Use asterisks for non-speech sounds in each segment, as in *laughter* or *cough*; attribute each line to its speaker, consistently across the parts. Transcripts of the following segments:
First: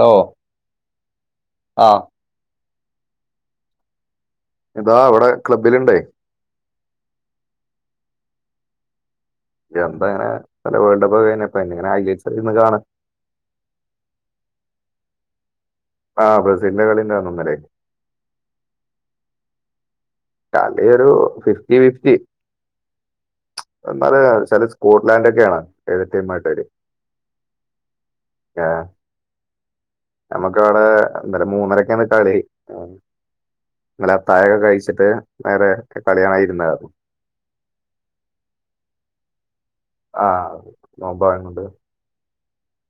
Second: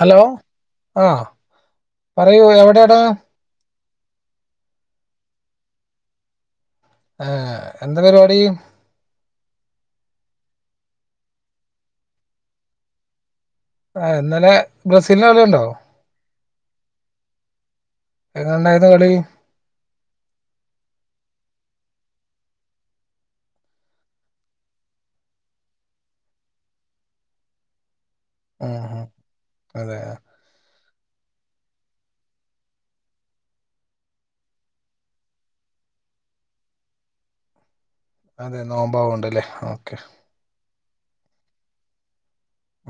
Speaker 1: Hello ആ
Speaker 2: ആഹ്
Speaker 1: പറയൂ എവിടെയടാ
Speaker 2: ഇതാ ഇവിടെ ക്ലബ്ബില്ണ്ടേ
Speaker 1: ഏ എന്താ പരിപാടി
Speaker 2: എന്ത അങ്ങനെ പല വേൾഡ് കപ്പ് കഴിഞ്ഞപ്പങ്ങന്നിങ്ങനെ *unintelligible* ഇര്ന്ന് കാണ
Speaker 1: ആ ഇന്നലെ ബ്രസീല്ൻ്റെ കളികണ്ടൊ
Speaker 2: ആ ബ്രെസീലിന്റെ കളി ഉണ്ടായിരുന്നു ഇന്നലെ
Speaker 1: എങ്ങനെയുണ്ടായിരുന്നു കളി
Speaker 2: കളിയൊരു ഫിഫ്റ്റി ഫിഫ്റ്റി എന്നാല് ചില സ്കോട്ട്ലാൻഡ ഒക്കെയാണ് എതിർടീമായിട്ട് വര്യ
Speaker 1: ആ ആ അതെ
Speaker 2: നമുക്ക് അവിടെ എന്തര് മൂന്നരക്കാണ് കളി ആ ഇന്നലെ അത്താഴംയൊക്കെ കഴിച്ചിട്ട് നേറെ കളി കാണാ ഇരുന്നത്
Speaker 1: അതെ നോമ്പാവ ഉണ്ടല്ലേ ആ
Speaker 2: ആ നോമ്പായിരുന്നു കൊണ്ട്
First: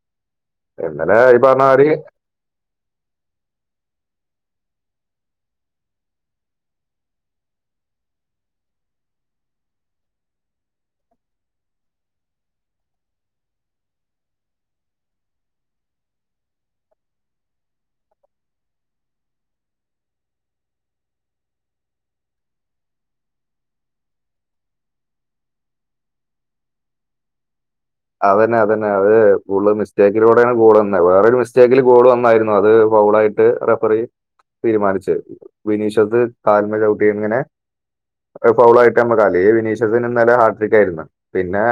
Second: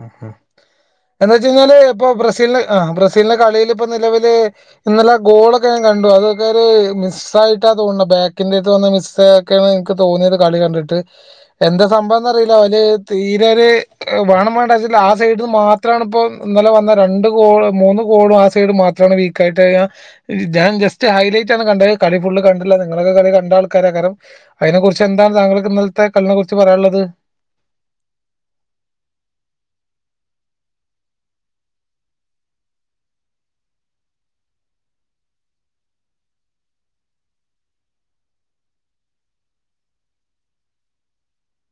Speaker 1: ഉം എന്താ
Speaker 2: ഈ
Speaker 1: വച്ച
Speaker 2: പറഞ്ഞ
Speaker 1: കഴിഞ്ഞാല്
Speaker 2: മാതിരി
Speaker 1: ഇപ്പം ബ്രസീല് ആ ബ്രസീലിന്റെ കളിയില് നിലവൽ ഇന്നലെ ഗോളൊക്കെ ഞാൻ കണ്ടു അതൊക്കെ ഒരു മിസ് ആയിട്ടാ തോന്നണത് ബാക്കിന്റെതും മിസ്ക്കെയാണ് എനിക്ക് തോന്നിയത് കളി കണ്ടിട്ട് എന്താ സംഭവംന്ന്റിയില്ല അവര് തീരെര് വേണം ആ സൈസിന്ന് മാത്രമാണ് ഇപ്പോ ഇന്നല വന്ന രണ്ട് ഗോൾ മൂന്ന് ഗോളും ആ സൈഡ് മാത്രമാണ് വീക്ക് ആയി ഞാൻ ജസ്റ്റ് ഹൈലൈറ്റ് ആണ് കണ്ടത് കളി ഫുള്ള് കണ്ടില്ല നിങ്ങളൊക്കെ കളി കണ്ട ആൾക്കാര കാരണം അതിനെ കുറിച്ച് എന്താണ് താങ്കൾക്ക് ഇന്നലത്തെ കളിനെ കുറിച്ച് പറയാനുള്ളത്
Speaker 2: അതന്നെ അത തന്നെ അത്കൂടുതൽമിസ്റ്റേക്കിലൂടെയാണ് ഗോൾ വന്നത് വേറൊരു മിസ്റ്റേക്കില് ഗോൾ വന്നായിരുന്നു അത് ഫൗളായിട്ട് റെഫറി തീരുമാനിച്ചു വിനീഷസ് കാലുമ്മേ ചവുട്ടി ഇങ്ങനെ ഫൗള ആയിട്ട് മ്മക്ക് ഈ വിനീഷസത്തിന് ഇന്നലെ ഹാട് ബീറ്റ്ആയിരുന്നു പിന്നെ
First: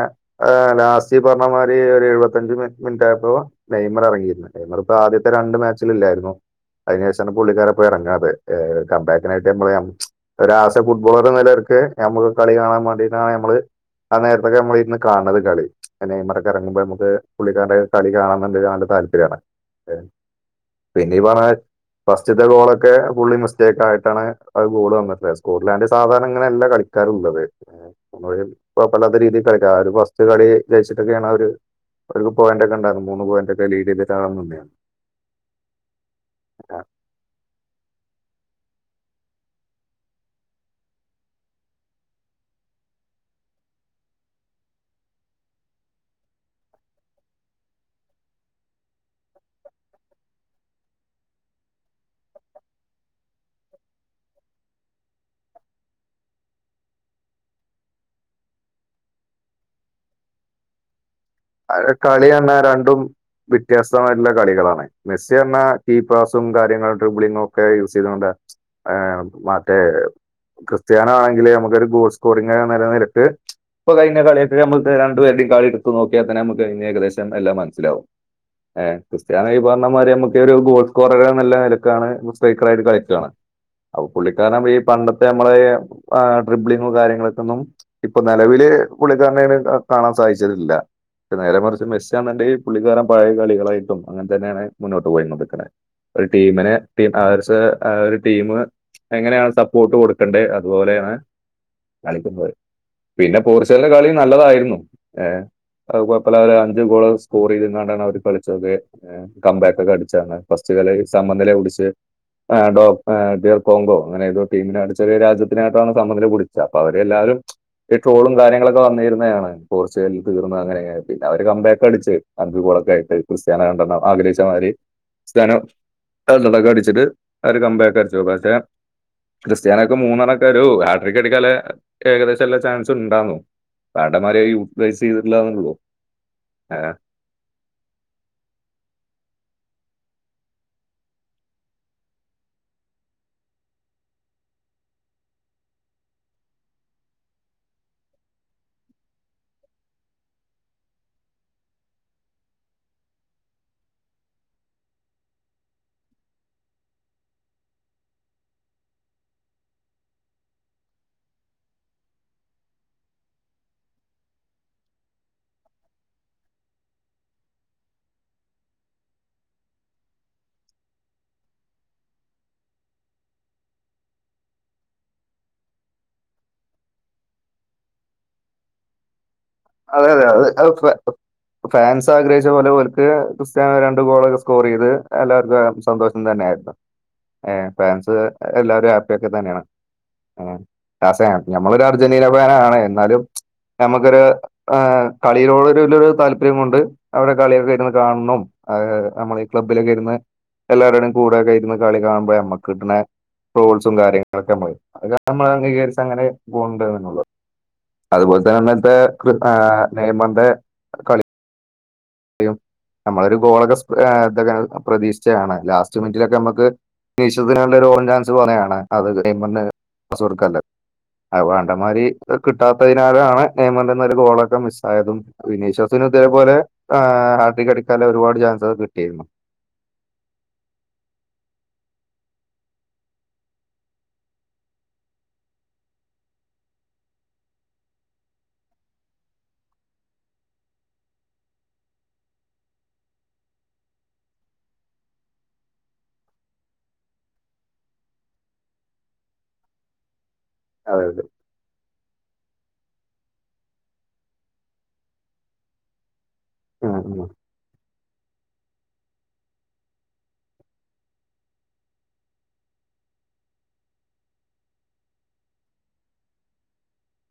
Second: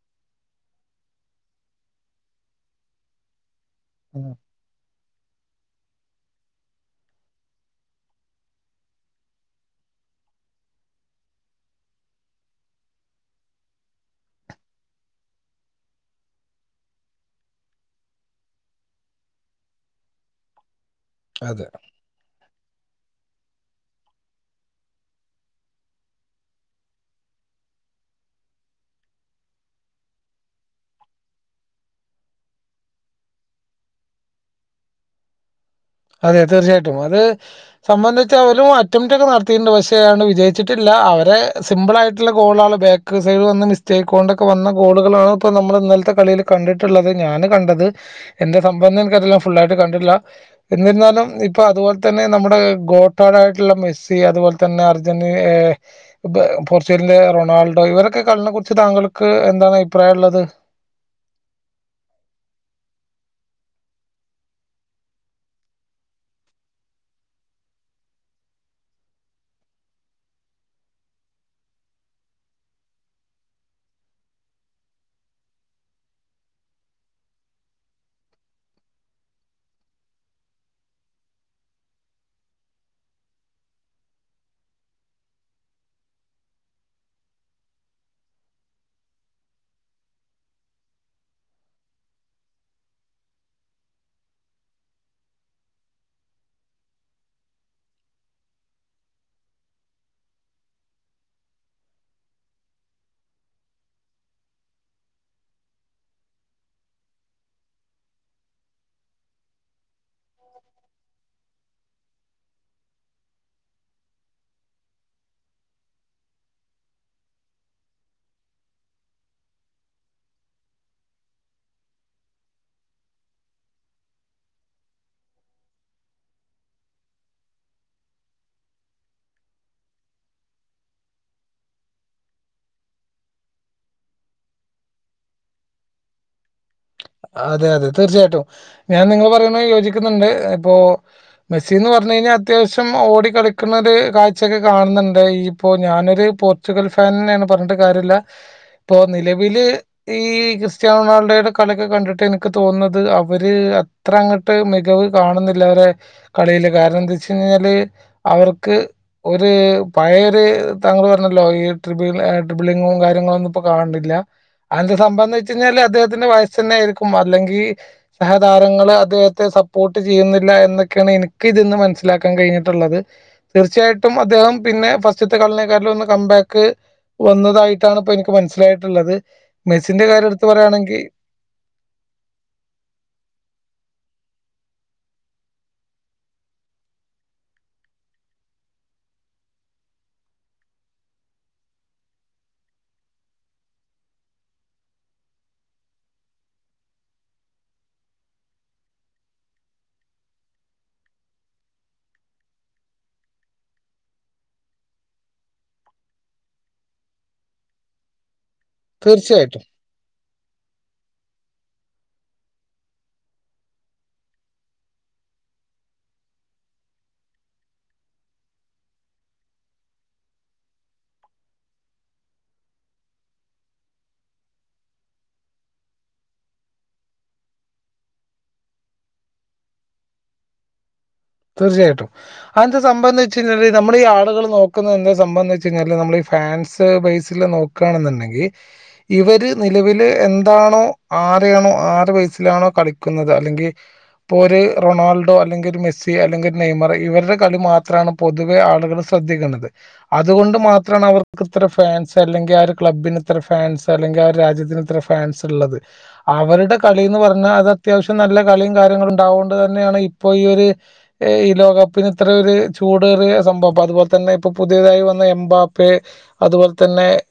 Speaker 2: ലാസ്റ്റ് ഈ പറഞ്ഞ മാതിരി ഒരു എഴുപത്തഞ്ച് മിനിറ്റ് ആയപ്പോ നൈമർ
Speaker 1: ഉം.
Speaker 2: ഇറങ്ങിയിരുന്നുനൈമറ് ഇപ്പൊ ആദ്യത്തെ രണ്ട് മാച്ചില് ഇല്ലായിരുന്നു അതിനു ശേഷമാണ് പുള്ളിക്കാരപ്പോ ഇറങ്ങാതെ കംമ്പാക്കിനായിട്ട് ഞമ്മളെ ഒരു ആ സെ ഫുട്ബോളർ എന്ന നിലയി ഒക്കെ നമ്മുക്ക് കളി കാണാൻ വേണ്ടിട്ടാണ് നമ്മള് ആ നേരത്തൊക്കെ നമ്മൾ ഇന്ന് കാണുന്നത് കളി നെയ്മറൊക്കെ ഇറങ്ങുമ്പോ നമുക്ക് പുള്ളിക്കാരുടെ കളി കാണാന് നല്ല താല്പര്യമാണ് പിന്നെ ഈ പറഞ്ഞ
Speaker 1: അതെ
Speaker 2: ഫസ്റ്റത്തെ ഗോള് ക്ക് ഫുള്ളി മിസ്റ്റേക്ക് ആയിട്ടാണ് ഗോള് വന്നിട്ടുള്ളത് സ്കോട്ട്ലാൻറ് സാധാരണ ഇങ്ങനെയല്ല കളിക്കാറ് ഉള്ളത് നമ്മ ഇപ്പൊ വല്ലാത്ത രീതിൽ കളിക്കാം ആ ഒരു ഫസ്റ്റ് കളി ജയിച്ചിട്ടൊക്കെയാണ് അവര് ഒരു പോയിന്റ് ഒക്കെ ഉണ്ടായിരുന്നത് മൂന്ന് പോയിന്റ് ഒക്കെ ലീഡ് ചെയ്തിട്ടാണ് തന്നെയാണ്
Speaker 1: അതെ തീർച്ചയായിട്ടും അത് സംബന്ധി അവരും അറ്റംറ്റ് ഒക്കെ നടത്തിയിട്ടുണ്ട് പക്ഷെ വിജയിച്ചിട്ടില്ല അവരെ സിമ്പിൾ ആയിട്ടുള്ള ഗോള ബേക്ക വ മിസ്റ്റേക്ക് കൊണ്ടൊക്കെ വന്ന ഗോളുകളാണ് ഇപ്പൊ നമ്മൾ ഇന്നലത്തെ കളിൽ കണ്ടിട്ടുള്ളത് ഞാന് കണ്ടത് എന്തേ സംഭവം എന്ന്നക്കറില്ല ഫുൾആയിട്ട് കണ്ടില്ല എന്നിരുന്നാലും ഇപ്പൊ അതുപോലെ തന്നെ നമ്മുടെ ഗോട്ടാടായിട്ടുള്ള മെസ്സി അതുപോലെ തന്നെ അർജന്റീന പോർച്ചുഗലിന്റെ റൊണാൾഡോ ഇവരൊക്കെ കളിനെ കുറിച്ച് താങ്കൾക്ക് എന്താണ് അഭിപ്രായം ഉള്ളത് *inaudible*
Speaker 2: കളിന്നെ രണ്ടും വ്യത്യസ്തമായിട്ടുള്ള കളികളാണ് മെസ്സി പറഞ്ഞാൽ കീ പാസും കാര്യങ്ങളും ട്രിബിളിങ്ങും ഒക്കെ യൂസ് ചെയ്തൊണ്ട് ആ മറ്റേ ക്രിസ്ത്യാനൊ ആണെങ്കിൽ നമുക്കൊരു ഗോൾ സ്കോറിംഗ നിലനിരക്ക് ഇപ്പ കഴിഞ്ഞ കളിയക്കെ നമ്മ രണ്ടുപേരുടെയും കളി എടു നോക്കിയൽ തന്നെ നമുക്ക് ഏകദേശം എല്ലാം മനസ്സിലാവും ഏ ക്രിസ്ത്യാന ഈ പറഞ്ഞ മാതി നമുക്ക് ഒരു ഗോൾ സ്കോറ നല്ല നിലക്കാണ് സ്ട്രൈക്കറ ആയിട്ട് കളിക്കുകയാണ് അപ്പൊ പുള്ളിക്കാരണം ഈ പണ്ടത്തെ നമ്മളെ ട്രിബിളിങ്ങോം കാര്യങ്ങളൊക്കെ ഒന്നും ഇപ്പൊ നിലവില് പുളളിക്കാരനാണ് കാണാൻ സാധിച്ചിട്ടില്ല പെ നേരെ മറിച്ച് മെസ്സിന്നുണ്ട ഈ പുള്ളിക്കാരൻ പഴയ കളികളായിട്ടും അങ്ങനെ തന്നെയാണ് മുന്നോട്ട് പോയി കൊ നിടുക്കണെ ഒരു ടീമിന് ടീം അവർക്ക് ഒരു ടീം എങ്ങനെയാണ് സപ്പോർട്ട് കൊടുക്കേണ്ടത് അതുപോലെ ആണ് കളിക്ക പിന്നെ പോർച്ചുഗലിന്റെ കളി നല്ലതായിരുന്നു ഏ അപ്പല് അവര് അഞ്ച് ഗോള് സ്കോർ ചെയ്തോണ്ടാണ് അവര് കളിച്ചത്തക്കെ കംബാക്ക് ഒക്കെ ആണ് ഫസ്റ്റ് കളി സമനില പിടിച്ച്
Speaker 1: *inaudible*
Speaker 2: ആ ഡോ ഏ കാർഡിയോ കോങ്കോ അങ്ങനെ ഏതോ ടീമിനായിട്ട് ചെറിയ രാജ്യത്തിനായിട്ടാണ് സമനില കുടിച്ച അപ്പ അവര് എല്ലാവരും ഈ ട്രോളും കാര്യങ്ങളൊക്കെ വന്നിരുന്നയാണ് പോർച്ചുഗലിൽ തീർന്ന് അങ്ങനെ പിന്നെ അവര് കമ്പേക്ക അടിച്ച് അഞ്ചു ഗോളൊക്കെ ആയിട്ട് ക്രിസ്ത്യാന രണ്ടെണ്ണം ആഗ്രഹിച്ച മാതിര് സ്റ്റെനോ അള്കളേക്ക അടിച്ചിട്ട് അവര് കമ്പേക്കെ അടിച്ചു പക്ഷെ ക്രിസ്ത്യാനെക്ക് മൂന്നാലൊക്കെ ഒരു ഹാട്രിക്കടിക്കാലെ ഏകദേശംല്ലേ ചാൻസ് ഉണ്ടാകൂ മണ്ടമാര് യൂട്ടിലൈസെയ്തിട്ടില്ലാ ന്നെല്ലേള്ളു
Speaker 1: അതെ അതെ തീർച്ചയായിട്ടും ഞാൻ നിങ്ങള്പറയുന്ന യോജി ക്കുന്നുണ്ട് ഇപ്പോ മെസ്സീന്ന് പറഞ്ഞ്കഴിഞ്ഞാ അത്യാവശ്യം ഓടികളിക്കുന്നത് കാഴ്ചൊക്കെ കാണ നന്തായി ഇപ്പോ ഞാനൊരു പോർച്ചുഗൽ ഫാൻനെയാണ് പറഞ്ഞിട്ട് കാര്യല്ല ഇപ്പൊ നിലവില് ഈ ക്രിസ്ത്യൻ റൊണാൾഡോയുടെ കളിയൊക്കെ കണ്ടിട്ട് എനിക്ക് തോന്നുന്നത് അവര് അത്ര അങ്ങട്ട് മികവ് കാണുന്നില്ല അവരെ കളി അയ്ല് കാരണം എന്താച്ച് കഴിഞ്ഞാല് അവർക്ക് ഒര് പഴയൊര് താങ്കള് പറഞ്ഞല്ലോ യൂട്ടുബിലെ ട്രിബിളിങ്ങും കാര്യങ്ങളൊ ന്നു ഇപ്പ കാണണില്ല അതിന്റെ സംഭവം എന്നാവെച്ച്കഴിഞ്ഞാല് അദ്ദേഹത്തിന്റെ വയസ് തന്നെ ആയിരിക്കും അല്ലെങ്കി സഹതാരങ്ങള് അദ്ദേഹത്തെ സപ്പോർട്ട് ചെയ്യുന്നില്ല എന്നൊക്കെണ് എനിക്ക് ഇതീന്ന് മനസ്സിലാക്കാൻ കഴിഞ്ഞ ട്ടൊള്ളത് തീർച്ചയായിട്ടും അദ്ദേഹം പിന്നെ ഫസ്റ്റത്തെ കള്ളെക്കാരിൽന്ന് കമ്പെ ക്കെ വന്നതായിട്ടാണ് ഇപ്പ എനിക്ക് മനസ്സിലായിട്ടുള്ളത് മെസ്സിന്റെ
Speaker 2: അതെ അതെ
Speaker 1: കാര്യം
Speaker 2: അത്
Speaker 1: എടുത്ത്
Speaker 2: അത് ഫാ
Speaker 1: പറയാണെങ്കി
Speaker 2: ഫാൻസ് ആഗ്രഹിച്ച പോലെ എടുത്ത് ക്രിസ്ത്യാനോ രണ്ടു ഗോളൊക്കെ സ്കോർ ചെയ്ത് എല്ലാവർക്കു അയാ സന്തോഷം തന്നെ ഏ ഫാ ഏ ഫാൻസ് എല്ലാരും ഹാപ്പി എക്ക തന്നെയാണ് ഉം ദാസേ ഞമ്മളൊരു അർജന്റീന ഫാനാണ് എന്നാലും ഞമ്മക്കൊരു ആ കളിയിലോടൊരുലു താല്പര്യം കൊണ്ട് അവരുടെ കളിയൊക്കെ ഇരുന്ന് കാണ് ണും അതേ അതേ നമ്മൾ ഈ പ്പിലൊക്കെ ഇരുന്ന് എല്ലാവര്ടൂടെയും കൂടേക്കെ ഇരുന്നു കളി കാണുമ്പോ ഞമ്മക്ക് കിട്ടുന്ന ഹാ ട്രോൾസും കാര്യങ്ങളൊക്കെ മ്മള് അത് നമ്മള് അംഗീകരിച്ചഅങ്ങനെ പോണ് ണ്ട്ന്നുള്ളത് അതുപോലെ തന്നെ അന്നത്തെ എ് ആ
Speaker 1: തീർച്ചയായിട്ടും
Speaker 2: നെയ്മർന്റെ കളി യുംനമ്മളൊരു ഗോളൊക്കെ സ്പ്രെ ഇതൊക്കെ പ്രതീക്ഷിച്ചയാണ് ലാസ്റ്റ് മിനിറ്റിലൊക്കെ നമ്മക്ക് *unintelligible* ണ്ടെരു ഓൺ ചാൻസ് കൊറെയാണ് അത് നെയ്മർന്റെ സ്വാർഗല്ലെ ന്നുതിപ്പോ ആണ്ടമാതിരി ക് കിട്ടാത്തതിനാലാണ് നെയ്മറിന്റെയീന്ന് ഒരു ഗോളൊക്കെ മിസ്സായതും വിനി ശാസ്ന് അതേപോലെ ആ ഹാടി കടിക്കാലെ ഒരുപാട് ചാൻ സൊക്കെ കിട്ടിയിരുന്നു
Speaker 1: തീർച്ചയായിട്ടും അതെന്താ സംഭവോന്നെച്ച്ഴിഞ്ഞാല് നമ്മള് ഈ ആളുകള് നോക്കുന്നതെന്താ സംഭവോ ന്നെച്ച് കഴിഞ്ഞാല് നമ്മളീ ഫാൻസ് ബേസില് നോക്കാണെന്നുണ്ടെങ്കി ഇവര് നിലവില് എന്താണോ ആ അറിയണോ ആറ് വയസിലാണോ കളിക്കുന്നത് അല്ലെങ്കി ഇപ്പ ഒര് റൊണാൾഡോ അല്ലെങ്കി ഒരു മെസ്സി പി എ അല്ലെങ്കിൽ നെയ്മറ് ഇവരുടെ കളി മാത്രാണ് പൊ തുവെ ആളുകൾ ശ്രദ്ധിക്കുന്നത് അത് അതുകൊണ്ട്
Speaker 2: അതെ
Speaker 1: മാത്രാണ്
Speaker 2: അതെ
Speaker 1: അവർക്ക് ഇത്ര ഫാൻസ് അതല്ലെങ്കിൽ ആ ഒരു ക്ലബ്ബന് ഇത്ര ഫാൻസ് അല്ലെങ്കി ആ രാജ്യത്തിന് ഇത്ര ഫാൻസ് ഉള്ളത് അവരുടെ
Speaker 2: ഉം
Speaker 1: കളീന്ന് ന്ന്
Speaker 2: ഉം.
Speaker 1: പറഞ്ഞാ അത് അത്യാവശ്യം നല്ല കളിയും കാര്യങ്ങളും ഉണ്ടാവോകൊണ്ട് തന്നെയാണ് ഇപ്പോ ഈ ഒര് ഈ ലോകകപ്പിന് ഇത്രൊ ഒരു ചൂടേറിയ സംഭവം അപ്പ അതുപോലെ തന്നെ ഇപ്പൊ പുതിയതായി വന്ന എംബാപ് എ അതുപോൽ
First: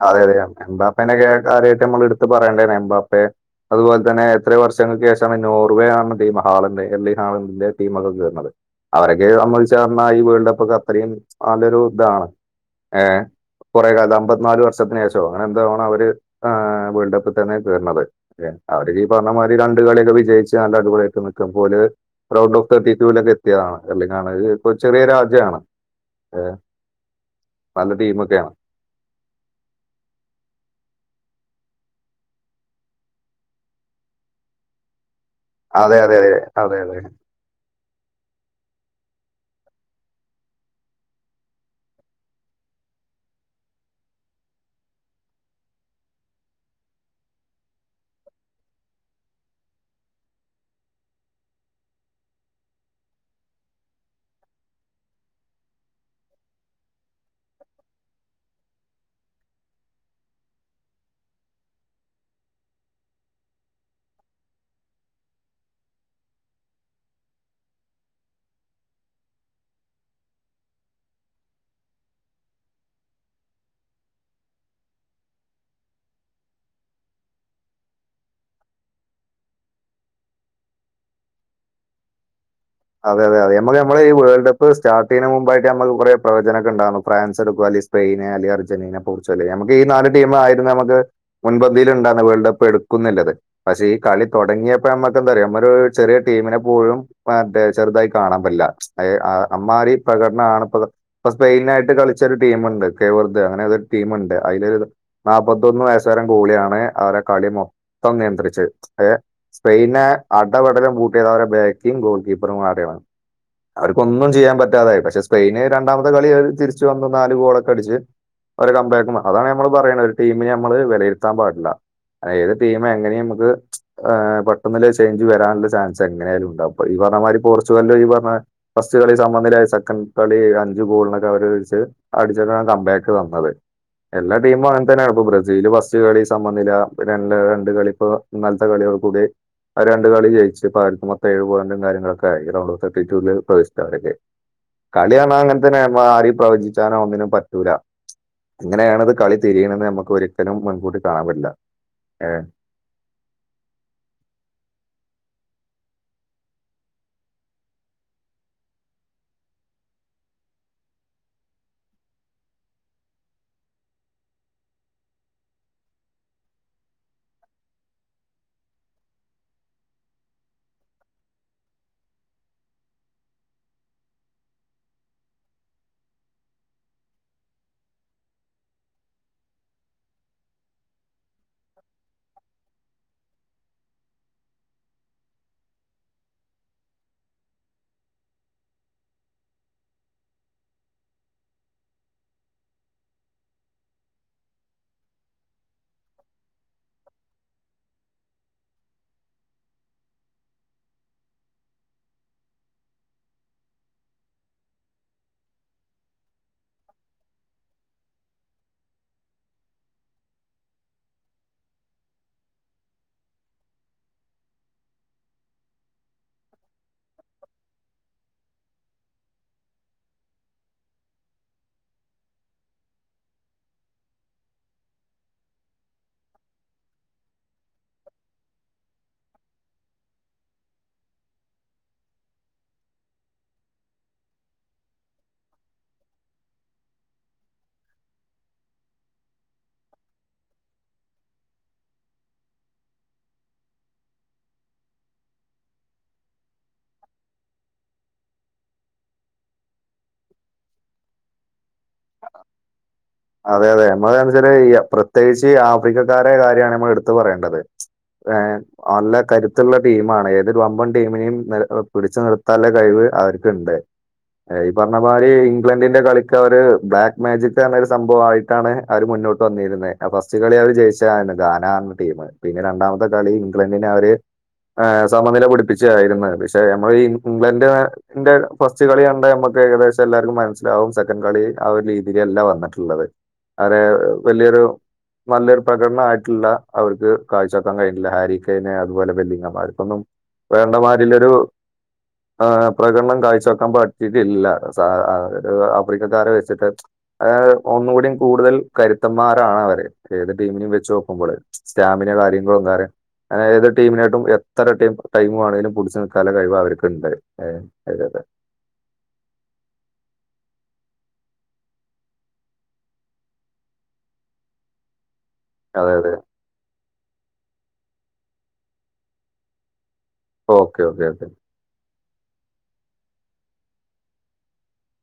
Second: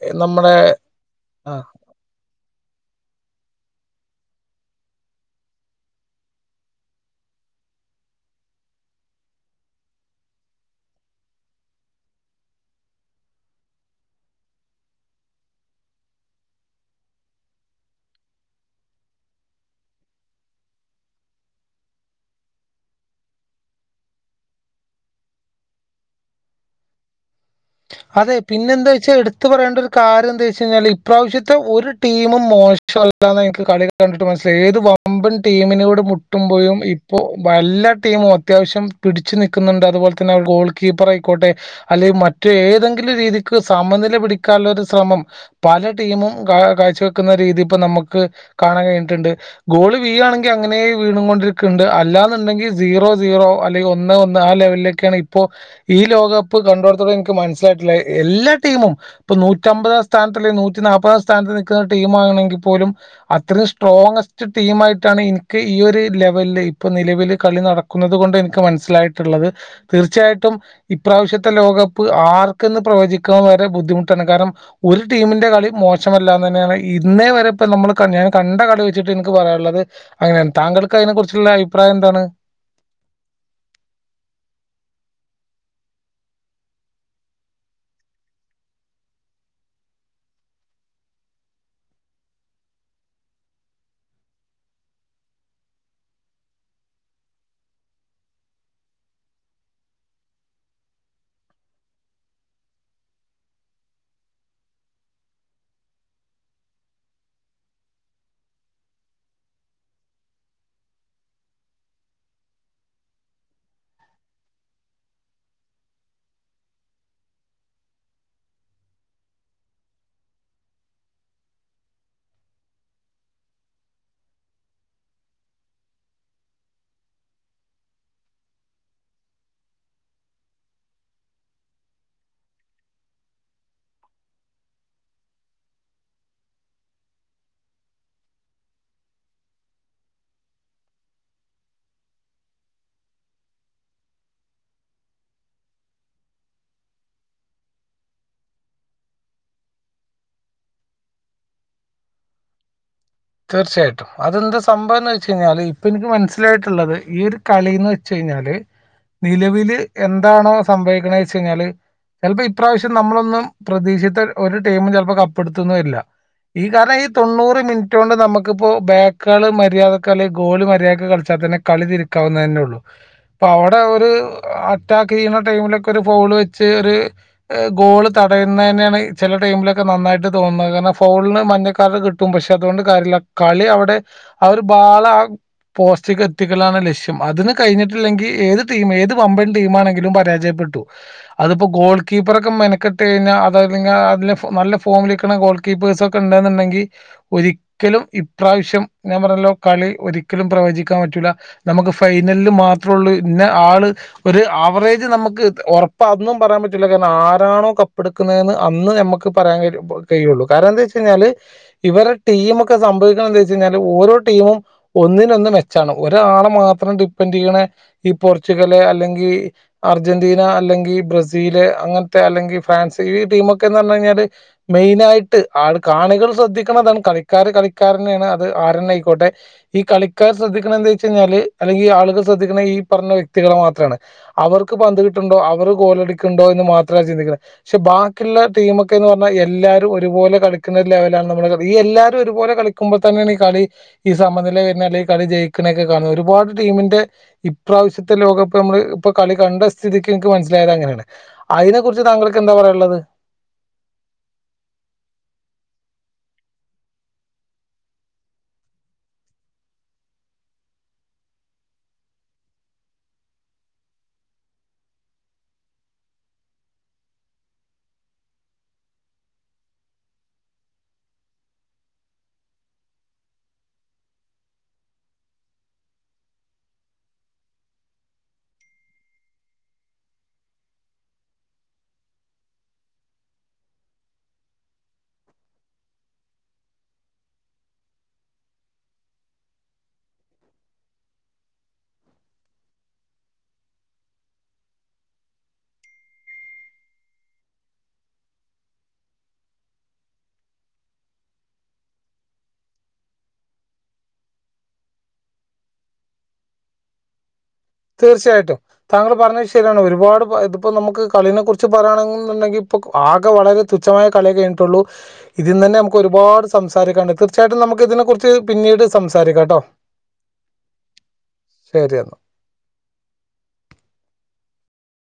Speaker 2: അതെ അതെ എം. എംബാപ്പേനേക്കെ ഏ
Speaker 1: ആ
Speaker 2: കാര്യായിട്ട് നമ്മള് എടുത്ത് പറയേണ്ടേണെ എംബാപ്പെയേ അതുപോലെ തന്നെ എത്രയോ വർഷങ്ങൾക്ക് ശേഷം നോർവേ ആണ് ടീം ഹാളറ് എല്ലി ഹാളണ്ടറിന്റെ ടീമൊക്കെ കേറണത് അവരൊക്കെ നമ്മൾ ചേർന്ന ഈ വേൾഡ് കപ്പ്ക്കെ അത്രയും നല്ലൊരു ഇതാണ് ഏ് കൊറെ കാലം അമ്പത്ത്നാല് വർ ഷത്തിനേഷോ അങ്ങനെ എന്തോ ആണ് അവര് ആ വേൾഡ് കപ്പി തന്നെ കേറണത് എ അവരിക്കീ ഈ പറഞ്ഞ മാതിരി ര ണ്ട് കളീക്ക വിജയിച്ച് നല്ല അടിപൊളിയായിട്ട് നിക്കപോല പ്രൗഡോ ഫ് ദ പീപ്പിൽ എത്തിയതാണ് അല്ലെ *unintelligible* ചെറിയ രാജ്യാണ് ഏ
Speaker 1: അതെ പിന്നെന്താച്ചഎട് ത്ത് പറയേണ്ട ഒരു കാര്യം എന്താച്ച് കഴിഞ്ഞാല് ഇപ്രാവശ്യത്തെ ഒരു ടീമും മോശമല്ലാന്നെനിക്ക് കളി കണ്ടിട്ട് മനസ്സ് ഏത് വമ്പൻ
Speaker 2: അതെ
Speaker 1: ടീമിനോട്
Speaker 2: അതെ അതെ
Speaker 1: മുട്ടുമ്പോഴും
Speaker 2: അതെ അതെ
Speaker 1: ഇപ്പോ വല്ല ടീമും അത്യാവശ്യം ‌ പിടിച്ചു നിക്കുന്നുണ്ട് അതുപോലെ തന്നെ അവ ഗേൾ കീപ്പർ ആയിക്കോട്ടെ അല്ലെ മ റ്റേതെങ്കിലും രീതിക്ക് സമനില പിടിക്കാനൊരു ശ്രമം പല ടീമും കാ കാഴ്ച വെക്കുന്ന രീ രീതി ഇപ്പനമുക്ക് കാണാൻ കഴിഞ്ഞിട്ട്ണ്ട് ഗോള് വീഴാണെങ്കി അങ്ങനേ വീണു കൊണ്ടിരിക്കണ്ട് അല്ലാന്ന് ണ്ടെങ്കിൽ സീറോ സീറോ അല്ലെങ്കിൽ ഒന്ന് ഒന്ന് ആ ലെവലിലേക്കാണ് ഇപ്പോ ഈ ലോകകപ്പ് കണ്ടടുത്തോളം എനി ക്ക് മനസിലായിട്ടെള്ള എല്ലാ ടീമും ഇപ്പൊ നൂറ്റിമ്പതാം സ്ഥാനത്ത് അല്ല നൂറ്റി നാല്പതാം സ്ഥാനത്ത് നിൽക്കുന്ന ടീമാ ണെങ്കി പോലും അത്രയും സ്ട്രോങ്ങസ്റ്റ് ടീം ആയിട്ടാണ് എനിക്ക് ഈ ഒരു ലെവല് ഇപ്പൊ നിലവിൽ ലെ കളി നടക്കുന്നത് കൊണ്ട് എനിക്ക് മനസ്സിലായിട്ടുള്ളത് തീർച്ചയായിട്ടും ഇപ്രാവശ്യത്തെ ലോക പ്പ് ആർക്കന്ന് പ്രവചിക്കൻ വരെ ബുദ്ധിമുട്ടാണ് കാരണം ഒരു ടീമിന്റെ കളി മോശമല്ലാന്ന് തന്നെയാണ് ഈ.... ഇന്നേ വരെ ഇപ്പ നമ്മൾ ഞൻ കണ്ട കളി വെച്ചിട്ട് എനിക്ക് പറയാനുള്ളത് അങ്ങനെ തങ്കൾക്ക് അതിനെ കുറിച്ചുള്ള അഭിപ്രായം എന്താണ്
Speaker 2: അതെ അത അതെ നമ്മക്ക് നമ്മളെ ഈ വേൾഡ് കപ്പ് സ്റ്റാർട്ട് ചെയ്ന് മുമ്പായിട്ട് നമ്മള് കുറെ പ്രവചനെക്കെ ഉണ്ടാർന്നു ഫ്രാൻ എടുക്കുവാന്ന് ത്‌സ്‌പൈന് അല്ലെ അർജന്റീന, പോർച്ചുഗല് നമ്മുക്ക് ഈ നാല് ടീമായിരുന്നു നമ്മുക്ക് മുൻപത്തില്ണ്ടാർന്ന വേൾഡ് കപ്പ് എ ടുക്കുന്നള്ളത് പക്ഷെ ഈ കളി തുടങ്ങിയപ്പോ നമ്മക്ക് എന്താ പറയ അവമാര്. ചെറിയ ടീമിനെ പോലും മാ ആ ചെറുതായി കാണാൻ പറ്റില്ല ആ ആ അമ്മാരി പ്രകടനാണ് ഇപ്പത്‌ ഇപ്പ സ്പെയിന് ആയിട്ട് കളിച്ചൊരു ടീമ് ടീമുണ്ട് കെ വർധ അങ്ങനൊരു ടീമുണ്ട് അതിലൊരുനാപ്പത്തൊന്ന് വയസ്സ് കാരർ ഗോളിയാണ് അവരെ കളി മൊത്തം നിയന്ത്രിച്ചത് അത് സ്പെയിനെ അടപടലം പൂട്ടിയത് അവരെ ബാക്കിംങ് ഗോർ കീ പ്പർമാരിളാണ് അവർക്കൊന്നും ചെയ്യാൻ പറ്റാതായി പക്ഷെ സ്പെയിന് രണ്ടാമത്തെ കളി തിരിച്ച് വന്നു നാല് ഗോളൊക്കെ അടിച്ച്.., ഒരു കംബാക്കും വന്ന് അതാണ് നമ്മള് പറയുന്നത് ഒരു ടീമിനെ നമ്മള് വിലയിരുത്താൻ പാടില്ല ഏത് ടീമ് എങ്ങനെയും നമുക്ക് ആ പെട്ടെന്ന്ല് ചേഞ്ച് വരാനുള്ള ചാൻസ് എങ്ങനൊയാലും ഉണ്ടാവും അപ്പ ഈ പറഞ്ഞ മാതിരി പോർച്ചുഗല് ഈ പറഞ്ഞ ഫസ്റ്റ് കളി സമനില സെക്കൻഡ് കളി അഞ്ച് ഗോളിനൊക്കെ അവര് വെച്ച് അടിച്ച് താണ് കംബാക്ക് തന്നത്. എല്ലാ ടീമും അങ്ങനെ തന്നെയാണ് ഇപ്പൊ ബ്രസീല് ഫസ്റ്റ് കളി സമനില രണ്ട് കളി രണ്ട് കളിപ്പോ ഇന്നലത്തെ കളി *unintelligible* രണ്ട് കളി ജയിച്ച് മെത്തം ഇപ്പം ഏഴുപൊയിന്റും കാര്യങ്ങളൊക്കെ....... *unintelligible* തേർറ്റിറ്റുവില് പ്ലസ്ഡ് ആണില്ലേ കളിയണ അങ്ങനത്തന്നെ ആര പ്രവചിച്ചാനോ ഒന്നിനും പറ്റൂല..... എങ്ങനെയണത് കളി തിരിയണെന്ന് നമുക്ക് ഒരിക്കലും മുൻകൂട്ടി കാണാൻ പറ്റില്ല ഏ.......
Speaker 1: തീർച്ചയായിട്ടും അതെന്താ സംഭവം എന്ന് വെച്ച് കഴിഞ്ഞാല് ഇപ്പൊ എനിക്ക് മനസ്സിലായിട്ടുള്ളത് ഈ ഒരു കളി എന്ന് വെച്ച് കഴി ല് നിലവില് എന്താണോ സംഭവിക്കണ വെച്ച കഴിഞ്ഞാല്. ചിലപ്പോ ഇപ്രാവശ്യം നമ്മളൊന്നും പ്രതീക്ഷത്ത ഒരു ടീമും ചിലപ്പോ കപ്പടുത്തൊന്നു കാപ്പ് എത്തുന്ന വരില്ല...... ഈ കാരണം ഈ തൊണ്ണൂറ് മി മറ്റണ്ട് നമുക്കിപ്പോ ബേകകള് മര്യാദക്കെ. അല്ലെങ്കിൽ ഗോളി മര്യാദയ്ക്ക് കളിച്ചാതന്നെ കളിതിരികാവുന്നതേള്ളൂ.. അപ്പ അവിടെ ഒരു അറ്റാക്ക് ചെയ്യുന്ന ടൈമിലൊക്കെ, ഒരു ഫോള് വെച്ച് ഒരു ഗോള്. പറയുന്നതന്നെയാണ്. ചില ടൈമിലൊക്കെ നന്നായിട്ട്. തോന്നുന്നേ ഫോളിന്ന് മന്ന്കർഡ് കിട്ടും പക്ഷേ. അതുകൊണ്ട് കാര്യല്ല, കളി അവിടെ അവര്. ബാളാ പോസ്റ്റിക് എത്തികല്ലാണ് ലക്ഷ്യം, അതിന് കഴിഞ്ഞിട്ടില്ലെങ്കി ഏത് ടീമ് ഏത് പമ്പൻ ടീമാണെങ്കിലും പരാജയ പെട്ടു, അതിപ്പോ ഗോൾ കീപ്പാറൊക്കെ മെനക്കെട്ട് കഴിഞ്ഞ അതായത് ഇങ്ങളെ നാട്ടിലെ നല്ല ഫ്രംമിൽ നിക്കുന്ന ഗോൾ കി കീപ്പേഴ്സ് ഇണ്ട്ന്ന്ണ്ടങ്കിൽ. ഒരിക്കലും, ഇപ്രാവശ്യം ഞാൻ പറഞ്ഞല്ലോ. കളി ഒരിക്കലും പ്രവചിക്കാൻ പറ്റൂല. നമുക്ക് ഫൈ *unintelligible* മാത്രള്ളൂ, ഇന ആള് ഒരു അവറേജ് നമുക്ക് ഉറപ്പന്നും പറയാൻ പറ്റില്ല കാരണം. ആരാണോ, കപ്പെടുക്കുന്ന എന്ന് അന്ന് നമുക്ക് പറയാൻ ക കഴിയുള്ളൂ കാരണം എന്താ വെച്ച കഴിഞ്ഞാല് ഇവരെ ടീമ് ഒക്കെ സംഭവിക്കണേ. എന്ത വെച്ചച്ച് കഴിഞ്ഞാൽ ഓരോ ടീമും ഒന്നിനൊന്ന് മെച്ചാണ് ഒരാളെ മാത്രം ഡി എതിയിന്നേ. ഈ പോർച്ചുഗല് അല്ലെങ്കിൽ അർജന്റീന അല്ലെങ്കിൽ ബ്രസീല് അങ്ങനത്തെ. അല്ലെങ്കിൽ, ഫ്രാൻസ് ഈ ടീമൊക്കെന്ന് പറകഴിഞ്ഞാല് മെയിനായിട്ട് ആള് കാണികൾ ശ്രദ്ധിക്കണേതാണ്. കളിക്കാര് കളിക്കാരന്നെയാണ്, അത് ആരന്നെ ആയിക്കോട്ടെ ഈ കളിക്കാര് ശ്രദ്ധിക്കുന്നവെച്ച് കൈനല് അല്ലെങ്കിൽ. അ ശ്രദ്ധിക്ക ഈ പറഞ്ഞ വ്യക്തികളെ മാത്രമാണ്, അവർക്ക് പന്ത് കിട്ടണ്ടോ അവർ ഗോളടിക്കുന്നുണ്ടോ എന്ന് മാത്ര. ചിന്തിക്ണ്, പക്ഷെ ബാക്കിയുള്ള ടീമ ഒക്കെന്ന് പറഞ്ഞാൽ എല്ലാവരും ഒരുപോലെ കളിക്കുണേ ഒരു ലെവലാണ് നമ്മള് ഈ എല്ലാരും ഒരുപലെ കളിക്കുമ്പോൾ തന്നെയാണ് ഈ കളി ഈ സമനിലവരുന്നേ അല്ലെങ്കഈ കളി ജയിക്കുന്നൊക്കെ കാണേ ഒരുപാട്. ടീമിന്റെ, ഇപ്രാവശ്യത്തെ ലോകകപ്പ് നമ്മള് ഇപ്പൊ കളി കണ്ടസ്ഥിതിക്ക് എനിക്ക് മനസ്സിലായത് അങ്ങനെയാണ് അയിന
Speaker 2: അതെ അതെ *unintelligible* പ്രത്യേകിച്ച് ആഫ്രിക്കൻ വേറെ കാര്യാമാണ് നമ്മൾ എടുത്തു പറയേണ്ടത്. ഏ ഒന്ന് കരുത്തുള്ള ടീ ആമാണ് ഏതൊരു അമ്പം ടീമിനെയും എ പിടിച്ചു നിർത്താലെ കഴിവ് അവര്ണ്ട് ഏ പറഞ്ഞ മാരി ഇംഗ്ലണ്ടിന്റെ കളക്ക് അവര്. ബ്ലാക്ക് മാജിക് റഞ്ഞ ഒരു സംഭവയിട്ടാണ് അവര് മുന്നോട്ട് വന്നിരുന്നെ. ആ ഫസ്റ്റ് കളി അവര് ജയിച്ച ഗാനാ ടീം പിന്നെ രണ്ടാമത്തെ കളി ഇംഗ്ലണ്ടിനെ അവര്. ആ, സമനില പിടിപ്പിച്ചതായിരുന്നത് പക്ഷെ, നമ്മളെ ഈ ഇംഗ്ലണ്ട് ന്റെ, ഫസ്റ്റ് കളികണ്ട നമ്മക്ക് ഏകദേശം, എല്ലാവർക്കും മനസിലാവും സെക്കൻഡ് കളി ആ, ഒരു രീതിയിലല്ല വന്നിട്ടുള്ളത്, അവര് വലിയൊരു *unintelligible* പ്രകടന ആയിട്ടില്ല അവർക്ക് കാഴ്ചവെക്കാൻ കഴിഞ്ഞില്ല ഹാരിക്കയ്നെ അതുപോലെ വെല്ലിങ്ങമാല് ഇവർക്കൊന്നും. വേണ്ടമാരിലൊരു ആ പ്രകടനം കാഴ്ച വെക്കാൻ പറ്റിയിട്ടില്ല സ അ ആഫ്രിക്കക്കാരെ വെ വച്ചിട്ട് ആ ഒന്ന് കൂടി കൂടുതൽ കരുത്തന്മാരാണ് അവര് ഏത് ടീമിനും വെച്ച് നോക്കുമ്പോള്. സ്റ്റാമിന, കാര്യങ്ങളൊന്നു ഒന്നേറ ഏത് ടീമിന്നേറ്റും, എത്ര ടീം ടൈം ആണെങ്കിലും പിടിച്ച് നിൽക്കാല കഴിവ് അവര്ക്ക്ണ്ട്.
Speaker 1: തീർച്ചയായിട്ടും താങ്കൾ പറഞ്ഞത് ശരിയാണ് ഒരുപാട് *unintelligible* ഇപ്പോൾ നമുക്ക് കളിനെക്കുറിച്ച് പറയാണെന്നുണ്ടെങ്കിൽ ഇപ്പോൾ ആകെ വളരെ തുച്ഛമായ കളിയെ കഴിഞ്ഞിട്ടുള്ളു. ഇതിന്നെന്നേ
Speaker 2: അതെ
Speaker 1: നമുക്ക്
Speaker 2: അതെ.
Speaker 1: ഒരുപാട് സംസാരിക്കാണ്ട്, തീർച്ചയായിട്ടും നമുക്ക് ഇതിനെ കുറിച്ച് പിന്നീട് സംസാരിക്കാം കേട്ടോ.
Speaker 2: Okay okay okay
Speaker 1: ശരിയന്ന